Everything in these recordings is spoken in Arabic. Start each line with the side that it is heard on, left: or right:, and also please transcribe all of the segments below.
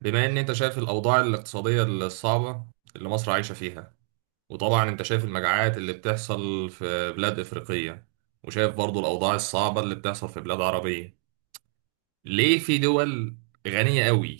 right: بما ان انت شايف الاوضاع الاقتصادية الصعبة اللي مصر عايشة فيها، وطبعا انت شايف المجاعات اللي بتحصل في بلاد افريقية، وشايف برضو الاوضاع الصعبة اللي بتحصل في بلاد عربية. ليه في دول غنية قوي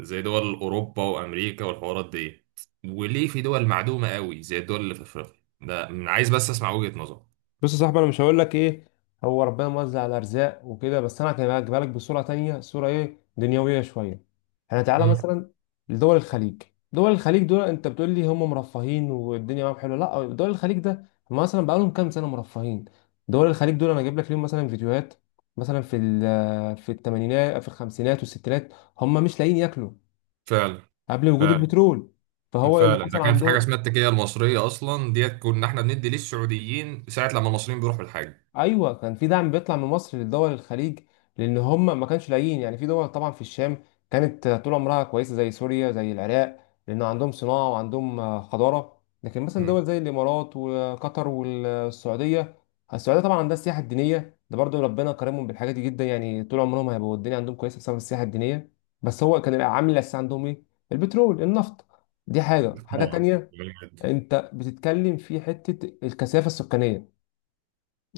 right: زي دول اوروبا وامريكا والحوارات دي، وليه في دول معدومة قوي زي الدول اللي في افريقيا؟ ده من عايز بس اسمع وجهة نظرك.
left: بص يا صاحبي، انا مش هقول لك ايه. هو ربنا موزع الارزاق وكده، بس انا هجيبها لك بصوره تانية، صوره ايه؟ دنيويه شويه. احنا تعالى
right: مم.
left: مثلا لدول الخليج. دول الخليج دول انت بتقول لي هم مرفهين والدنيا معاهم حلوه؟ لا، دول الخليج ده هم مثلا بقالهم كام سنه مرفهين. دول الخليج دول انا اجيب لك ليهم مثلا فيديوهات، مثلا في الثمانينات، في الخمسينات والستينات هم مش لاقيين ياكلوا،
right: فعلا.
left: قبل وجود
right: فعلا.
left: البترول. فهو إيه اللي
right: فعلا، ده
left: حصل
right: كان في حاجة
left: عندهم؟
right: اسمها التكية المصرية أصلا ديت، كنا احنا بندي للسعوديين ساعة لما المصريين بيروحوا الحج.
left: ايوه، كان في دعم بيطلع من مصر للدول الخليج، لان هم ما كانش لاقيين. يعني في دول طبعا في الشام كانت طول عمرها كويسه، زي سوريا زي العراق، لان عندهم صناعه وعندهم حضاره. لكن مثلا دول زي الامارات وقطر والسعوديه، السعوديه طبعا عندها السياحه الدينيه، ده برضو ربنا كرمهم بالحاجات دي جدا، يعني طول عمرهم هيبقوا الدنيا عندهم كويسه بسبب السياحه الدينيه. بس هو كان العامل الاساسي عندهم ايه؟ البترول، النفط. دي حاجه
right: روعة.
left: تانية.
right: جامد.
left: انت بتتكلم في حته الكثافه السكانيه،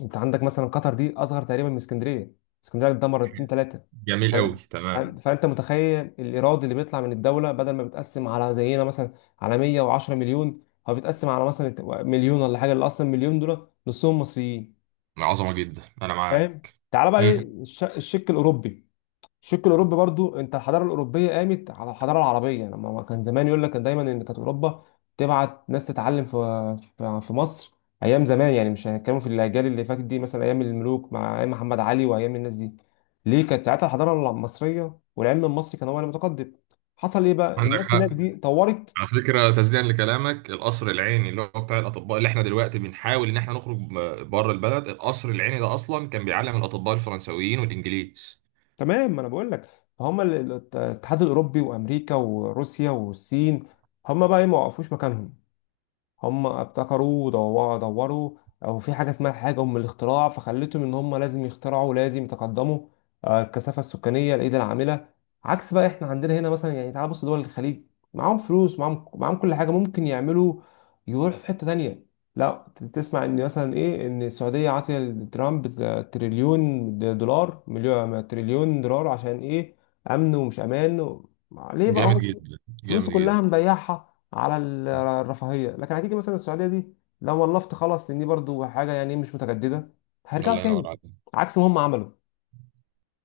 left: انت عندك مثلا قطر دي اصغر تقريبا من اسكندريه، اسكندريه اتدمر اتنين تلاته.
right: جميل قوي،
left: فان-
right: تمام.
left: فانت متخيل الايراد اللي بيطلع من الدوله بدل ما بيتقسم على زينا مثلا، على 110 مليون، هو بيتقسم على مثلا مليون ولا حاجه، اللي اصلا مليون دول نصهم مصريين.
right: عظمة جدا، أنا
left: فاهم؟
right: معاك.
left: تعال بقى. مم. ايه
right: مم.
left: الشق الاوروبي؟ الشق الاوروبي برضو، انت الحضاره الاوروبيه قامت على الحضاره العربيه، لما ما كان زمان يقول لك، كان دايما ان كانت اوروبا تبعت ناس تتعلم في مصر، ايام زمان. يعني مش هنتكلم في الاجيال اللي فاتت دي، مثلا ايام الملوك، مع ايام محمد علي وايام الناس دي، ليه كانت ساعتها الحضاره المصريه والعلم المصري كان هو المتقدم؟ حصل ايه بقى؟
right: عندك
left: الناس هناك
right: حق.
left: دي طورت.
right: على فكرة تسديدا لكلامك، القصر العيني اللي هو بتاع الأطباء اللي احنا دلوقتي بنحاول إن احنا نخرج بره البلد، القصر العيني ده أصلا كان بيعلم الأطباء الفرنسويين والإنجليز.
left: تمام، ما انا بقول لك. فهم الاتحاد الاوروبي وامريكا وروسيا والصين، هم بقى ايه؟ ما وقفوش مكانهم، هم ابتكروا ودوروا. او في حاجه اسمها حاجه ام الاختراع، فخلتهم ان هم لازم يخترعوا، لازم يتقدموا. الكثافه السكانيه، الايد العامله. عكس بقى احنا عندنا هنا. مثلا يعني تعال بص، دول الخليج معاهم فلوس، معاهم كل حاجه، ممكن يعملوا، يروحوا في حته تانية. لا تسمع ان مثلا ايه، ان السعوديه عاطيه لترامب تريليون دولار، مليون تريليون دولار. عشان ايه؟ امن ومش امان و... ليه بقى
right: جامد
left: هو
right: جدا،
left: فلوسه
right: جامد
left: كلها
right: جدا.
left: مضيعها على الرفاهيه؟ لكن هتيجي مثلا السعوديه دي لو ولفت، خلاص، لان دي برضو حاجه يعني مش متجدده، هيرجعوا
right: الله
left: تاني
right: ينور عليك.
left: عكس ما هم عملوا.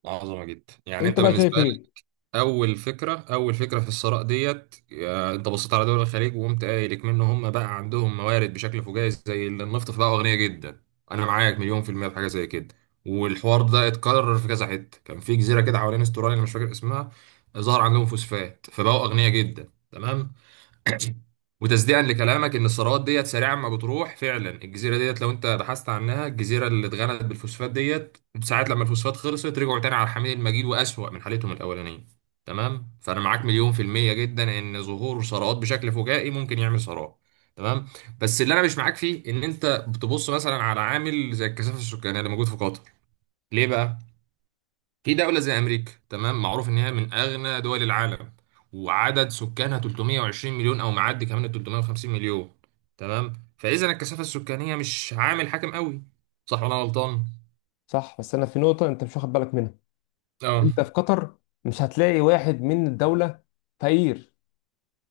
right: عظمة جدا، يعني
left: انت
right: أنت
left: بقى شايف
right: بالنسبة
left: ايه؟
right: اول فكره في الثراء ديت، انت بصيت على دول الخليج وقمت قايل منه هم بقى عندهم موارد بشكل فجائي زي اللي النفط، فبقوا اغنياء جدا. انا معاك مليون في المية في حاجه زي كده. والحوار ده اتكرر في كذا حته، كان في جزيره كده حوالين استراليا انا مش فاكر اسمها، ظهر عندهم فوسفات فبقوا اغنياء جدا، تمام. وتصديقا لكلامك ان الثروات ديت سريعا ما بتروح، فعلا الجزيره ديت لو انت بحثت عنها، الجزيره اللي اتغنت بالفوسفات ديت ساعات لما الفوسفات خلصت رجعوا تاني على الحميد المجيد واسوأ من حالتهم الاولانيه. تمام. فانا معاك مليون في الميه جدا ان ظهور ثروات بشكل فجائي ممكن يعمل ثروات. تمام. بس اللي انا مش معاك فيه، ان انت بتبص مثلا على عامل زي الكثافه السكانيه اللي موجود في قطر. ليه بقى في دولة زي أمريكا، تمام، معروف إن هي من أغنى دول العالم، وعدد سكانها 320 مليون أو معدي كمان ال 350 مليون، تمام. فإذا الكثافة السكانية مش عامل حاكم قوي، صح ولا أنا غلطان؟
left: صح، بس انا في نقطه انت مش واخد بالك منها.
right: اه.
left: انت في قطر مش هتلاقي واحد من الدوله فقير،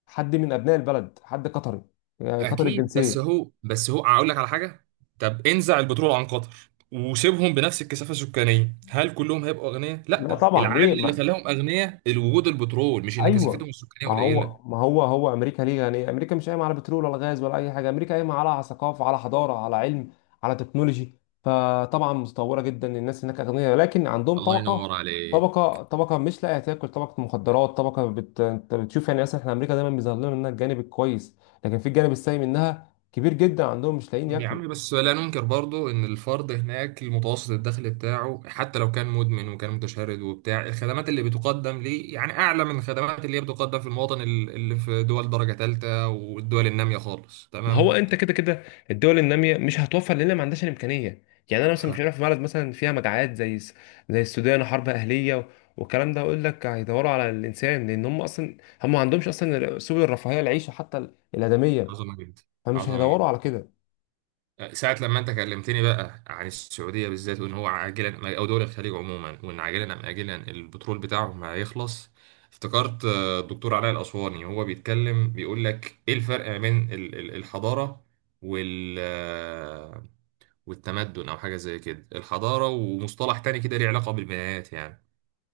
left: حد من ابناء البلد، حد قطري، يعني قطري
right: أكيد، بس
left: الجنسيه.
right: هو بس هو أقول لك على حاجة. طب انزع البترول عن قطر وسيبهم بنفس الكثافة السكانية، هل كلهم هيبقوا أغنياء؟
left: لا
right: لا،
left: طبعا،
right: العامل
left: ليه
right: اللي
left: ما،
right: خلاهم أغنياء الوجود البترول، مش إن كثافتهم
left: ايوه.
right: السكانية
left: ما
right: قليلة.
left: هو ما هو هو امريكا ليه؟ يعني امريكا مش قايمه على بترول ولا غاز ولا اي حاجه، امريكا قايمه على ثقافه، على حضاره، على علم، على تكنولوجي. فطبعا متطوره جدا، الناس هناك اغنياء، لكن عندهم
right: الله
left: طبقه،
right: ينور عليك.
left: طبقه مش لاقيه تاكل، طبقه مخدرات، طبقه بت... انت بتشوف يعني. اصلا احنا امريكا دايما بيظهر لنا منها الجانب الكويس، لكن في الجانب السيء منها كبير جدا، عندهم مش لاقيين
right: يا
left: ياكلوا.
right: عم، بس لا ننكر برضو ان الفرد هناك المتوسط الدخل بتاعه حتى لو كان مدمن وكان متشرد وبتاع، الخدمات اللي بتقدم ليه يعني اعلى من الخدمات اللي هي بتقدم في المواطن اللي في دول درجة ثالثة والدول النامية خالص،
left: ما هو
right: تمام.
left: انت كده كده الدول الناميه مش هتوفر، لان ما عندهاش الامكانيه. يعني انا مثلا مش هروح في بلد مثلا فيها مجاعات زي زي السودان، وحرب اهليه والكلام ده، اقول لك هيدوروا على الانسان، لان هم اصلا هم ما عندهمش اصلا سبل الرفاهيه، العيشه حتى الادميه،
right: فعظمة جدا.
left: فمش
right: عظمة
left: هيدوروا
right: جدا.
left: على كده.
right: ساعة لما انت كلمتني بقى عن السعودية بالذات، وان هو عاجلا او دول الخليج عموما، وان عاجلا ام اجلا البترول بتاعهم هيخلص، افتكرت الدكتور علاء الاسواني وهو بيتكلم بيقول لك ايه الفرق ما بين الحضارة وال آه، والتمدن او حاجة زي كده، الحضارة ومصطلح تاني كده ليه علاقة بالبنايات يعني.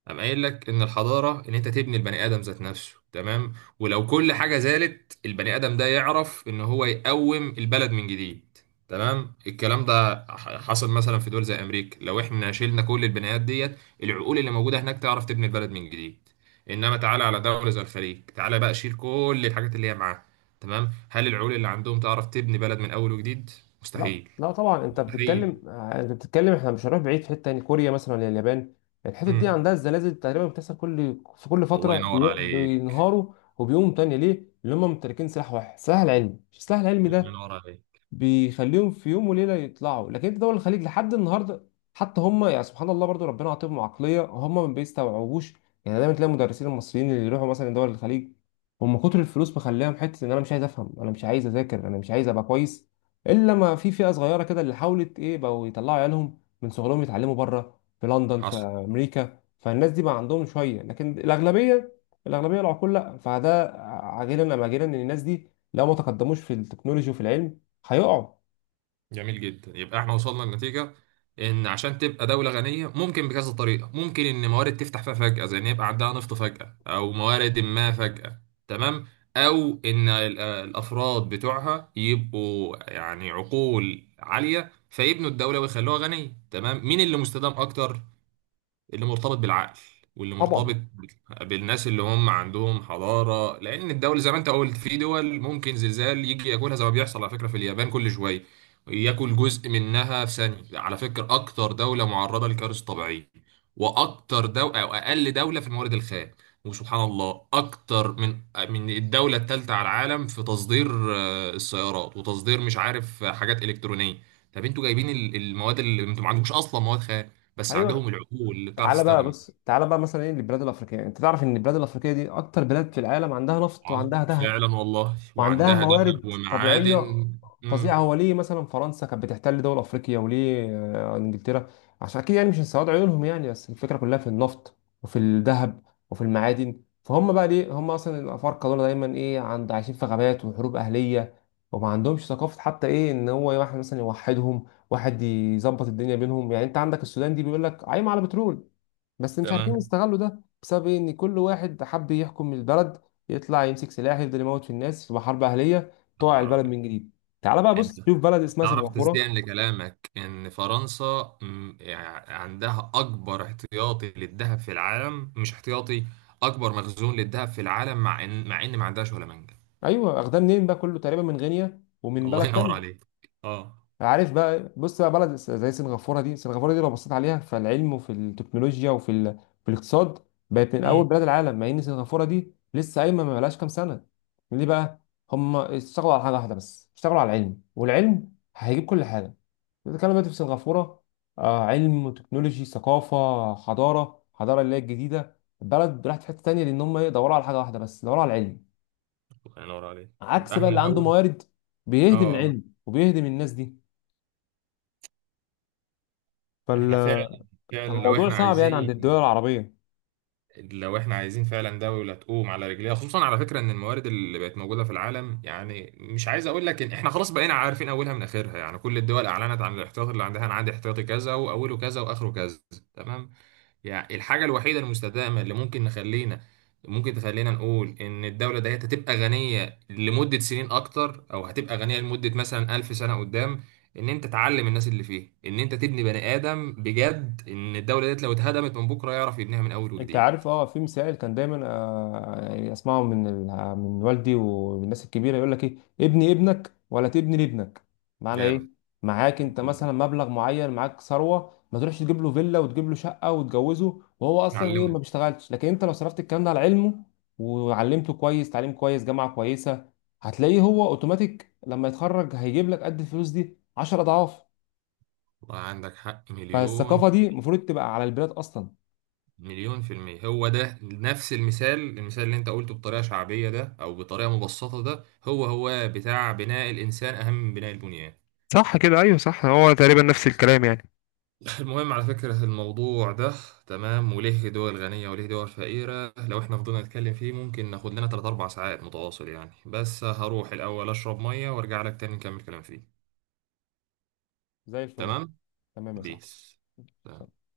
right: أنا قايل لك إن الحضارة إن أنت تبني البني آدم ذات نفسه، تمام. ولو كل حاجة زادت البني آدم ده يعرف إن هو يقوم البلد من جديد. تمام. الكلام ده حصل مثلا في دول زي أمريكا، لو إحنا شلنا كل البنيات ديت، العقول اللي موجودة هناك تعرف تبني البلد من جديد. إنما تعالى على دولة زي الخليج، تعالى بقى شيل كل الحاجات اللي هي معاها، تمام، هل العقول اللي عندهم تعرف تبني بلد من أول وجديد؟
left: لا
right: مستحيل.
left: لا طبعا، انت
right: مستحيل.
left: بتتكلم، انت بتتكلم، احنا مش هنروح بعيد، في حته تاني كوريا مثلا ولا اليابان، الحتت دي
right: مم.
left: عندها الزلازل تقريبا بتحصل في كل
right: الله
left: فتره،
right: ينور عليك.
left: بينهاروا وبيقوموا تاني. ليه؟ اللي هم ممتلكين سلاح واحد، سلاح العلم، السلاح العلمي
right: الله
left: ده
right: ينور عليك.
left: بيخليهم في يوم وليله يطلعوا. لكن انت دول الخليج لحد النهارده، حتى هم يعني سبحان الله برضو ربنا عاطيهم عقليه هم ما بيستوعبوش. يعني دايما تلاقي المدرسين المصريين اللي يروحوا مثلا دول الخليج، هم كتر الفلوس مخليهم حته ان انا مش عايز افهم، انا مش عايز اذاكر، انا مش عايز ابقى كويس، الا ما في فئه صغيره كده اللي حاولت ايه، بقوا يطلعوا عيالهم من صغرهم يتعلموا بره، في لندن، في
right: حصل.
left: امريكا، فالناس دي بقى عندهم شويه، لكن الاغلبيه، الاغلبيه العقول لا. فده عاجلا ام اجلا ان الناس دي لو ما تقدموش في التكنولوجي وفي العلم هيقعوا
right: جميل جدا. يبقى احنا وصلنا لنتيجة ان عشان تبقى دولة غنية ممكن بكذا طريقة، ممكن ان موارد تفتح فيها فجأة، زي ان يبقى عندها نفط فجأة او موارد ما فجأة. تمام. او ان الافراد بتوعها يبقوا يعني عقول عالية فيبنوا الدولة ويخلوها غنية، تمام. مين اللي مستدام اكتر؟ اللي مرتبط بالعقل، واللي
left: طبعا.
right: مرتبط بالناس اللي هم عندهم حضارة. لأن الدول زي ما أنت قلت في دول ممكن زلزال يجي ياكلها، زي ما بيحصل على فكرة في اليابان كل شوية ياكل جزء منها في ثانية. على فكرة أكتر دولة معرضة لكوارث طبيعية، وأكتر دولة أو أقل دولة في الموارد الخام، وسبحان الله أكتر من الدولة الثالثة على العالم في تصدير السيارات، وتصدير مش عارف حاجات إلكترونية. طب أنتوا جايبين المواد، اللي أنتوا ما عندكوش أصلا مواد خام، بس عندهم
left: ايوه،
right: العقول اللي بتعرف
left: تعالى بقى
right: تستخدم.
left: بص، تعالى بقى مثلا ايه للبلاد الافريقيه. انت تعرف ان البلاد الافريقيه دي اكتر بلاد في العالم عندها نفط
right: العظم.
left: وعندها ذهب
right: فعلا والله،
left: وعندها
right: وعندها ذهب
left: موارد طبيعية
right: ومعادن.
left: فظيعة.
right: امم.
left: هو ليه مثلا فرنسا كانت بتحتل دول أفريقيا، وليه إنجلترا؟ عشان أكيد يعني مش من سواد عيونهم يعني، بس الفكرة كلها في النفط، وفي الذهب، وفي المعادن. فهم بقى ليه هم أصلا، الأفارقة دول دايما إيه عند، عايشين في غابات وحروب أهلية وما عندهمش ثقافة، حتى إيه، إن هو واحد مثلا يوحدهم، واحد يظبط الدنيا بينهم. يعني أنت عندك السودان دي بيقول لك قايمة على بترول، بس مش عارفين
right: تمام.
left: يستغلوا ده بسبب إيه؟ ان كل واحد حب يحكم البلد، يطلع يمسك سلاح، يفضل يموت في الناس، تبقى حرب اهليه،
right: يا
left: طوع
right: نهار
left: البلد
right: أبيض.
left: من جديد. تعال بقى
right: انت
left: بص، شوف بلد اسمها
right: تعرف
left: سنغافوره.
right: تصديقا لكلامك ان فرنسا، يعني عندها اكبر احتياطي للذهب في العالم، مش احتياطي، اكبر مخزون للذهب في العالم، مع ان ما عندهاش ولا منجم.
left: ايوه، اخدها منين بقى؟ كله تقريبا من غينيا ومن
right: الله
left: بلد
right: ينور
left: تانية.
right: عليك. اه.
left: عارف بقى؟ بص بقى، بلد زي سنغافورة دي، سنغافورة دي لو بصيت عليها في العلم وفي التكنولوجيا وفي ال... في الاقتصاد، بقت من أول
right: امم.
left: بلاد العالم، مع إن سنغافورة دي لسه قايمة، ما بقالهاش كام سنة. ليه بقى؟ هم اشتغلوا على حاجة واحدة بس، اشتغلوا على العلم، والعلم هيجيب كل حاجة. بتتكلم دلوقتي في سنغافورة، آه، علم وتكنولوجي، ثقافة، حضارة، حضارة اللي هي الجديدة. البلد راحت في حتة تانية، لأن هم إيه، دوروا على حاجة واحدة بس، دوروا على العلم.
right: الله ينور عليك. يبقى
left: عكس بقى
right: احنا
left: اللي عنده
right: لو،
left: موارد، بيهدم
right: اه،
left: العلم وبيهدم الناس دي.
right: احنا فعلا، فعلا لو
left: الموضوع
right: احنا
left: صعب يعني عند
right: عايزين
left: الدول العربية.
right: لو احنا عايزين فعلا دولة تقوم على رجليها، خصوصا على فكرة ان الموارد اللي بقت موجودة في العالم، يعني مش عايز اقول لك ان احنا خلاص بقينا عارفين اولها من اخرها، يعني كل الدول اعلنت عن الاحتياط اللي عندها، انا عندي احتياطي كذا واوله كذا واخره كذا، تمام. يعني الحاجة الوحيدة المستدامة اللي ممكن نخلينا، ممكن تخلينا نقول ان الدولة ديت هتبقى غنية لمدة سنين اكتر، او هتبقى غنية لمدة مثلا 1000 سنة قدام، ان انت تعلم الناس اللي فيه، ان انت تبني بني ادم بجد، ان الدولة ديت لو اتهدمت من بكرة يعرف يبنيها من اول
left: انت
right: وجديد.
left: عارف، اه، في مثال كان دايما آه يعني اسمعه من ال... من والدي والناس الكبيرة، يقول لك ايه، ابني ابنك ولا تبني لابنك. معنى ايه؟
right: جامد.
left: معاك انت مثلا مبلغ معين، معاك ثروة، ما تروحش تجيب له فيلا وتجيب له شقة وتجوزه، وهو اصلا ايه، ما
right: اتعلمه.
left: بيشتغلش، لكن انت لو صرفت الكلام ده على علمه، وعلمته كويس، تعليم كويس، جامعة كويسة، هتلاقيه هو اوتوماتيك لما يتخرج هيجيب لك قد الفلوس دي 10 اضعاف.
right: والله عندك حق، مليون
left: فالثقافة
right: في
left: دي
right: المية.
left: المفروض تبقى على البلاد اصلا.
right: مليون في المية، هو ده نفس المثال، المثال اللي انت قلته بطريقة شعبية ده او بطريقة مبسطة ده، هو بتاع بناء الانسان اهم من بناء البنيان.
left: صح كده؟ ايوه صح، هو تقريبا نفس الكلام يعني.
right: المهم على فكرة الموضوع ده، تمام، وليه دول غنية وليه دول فقيرة، لو احنا فضلنا نتكلم فيه ممكن ناخد لنا 3 4 ساعات متواصل يعني. بس هروح الاول اشرب مية وارجع لك تاني نكمل كلام فيه.
left: زي الفل، صح،
right: تمام.
left: تمام يا
right: بيس.
left: صاحبي.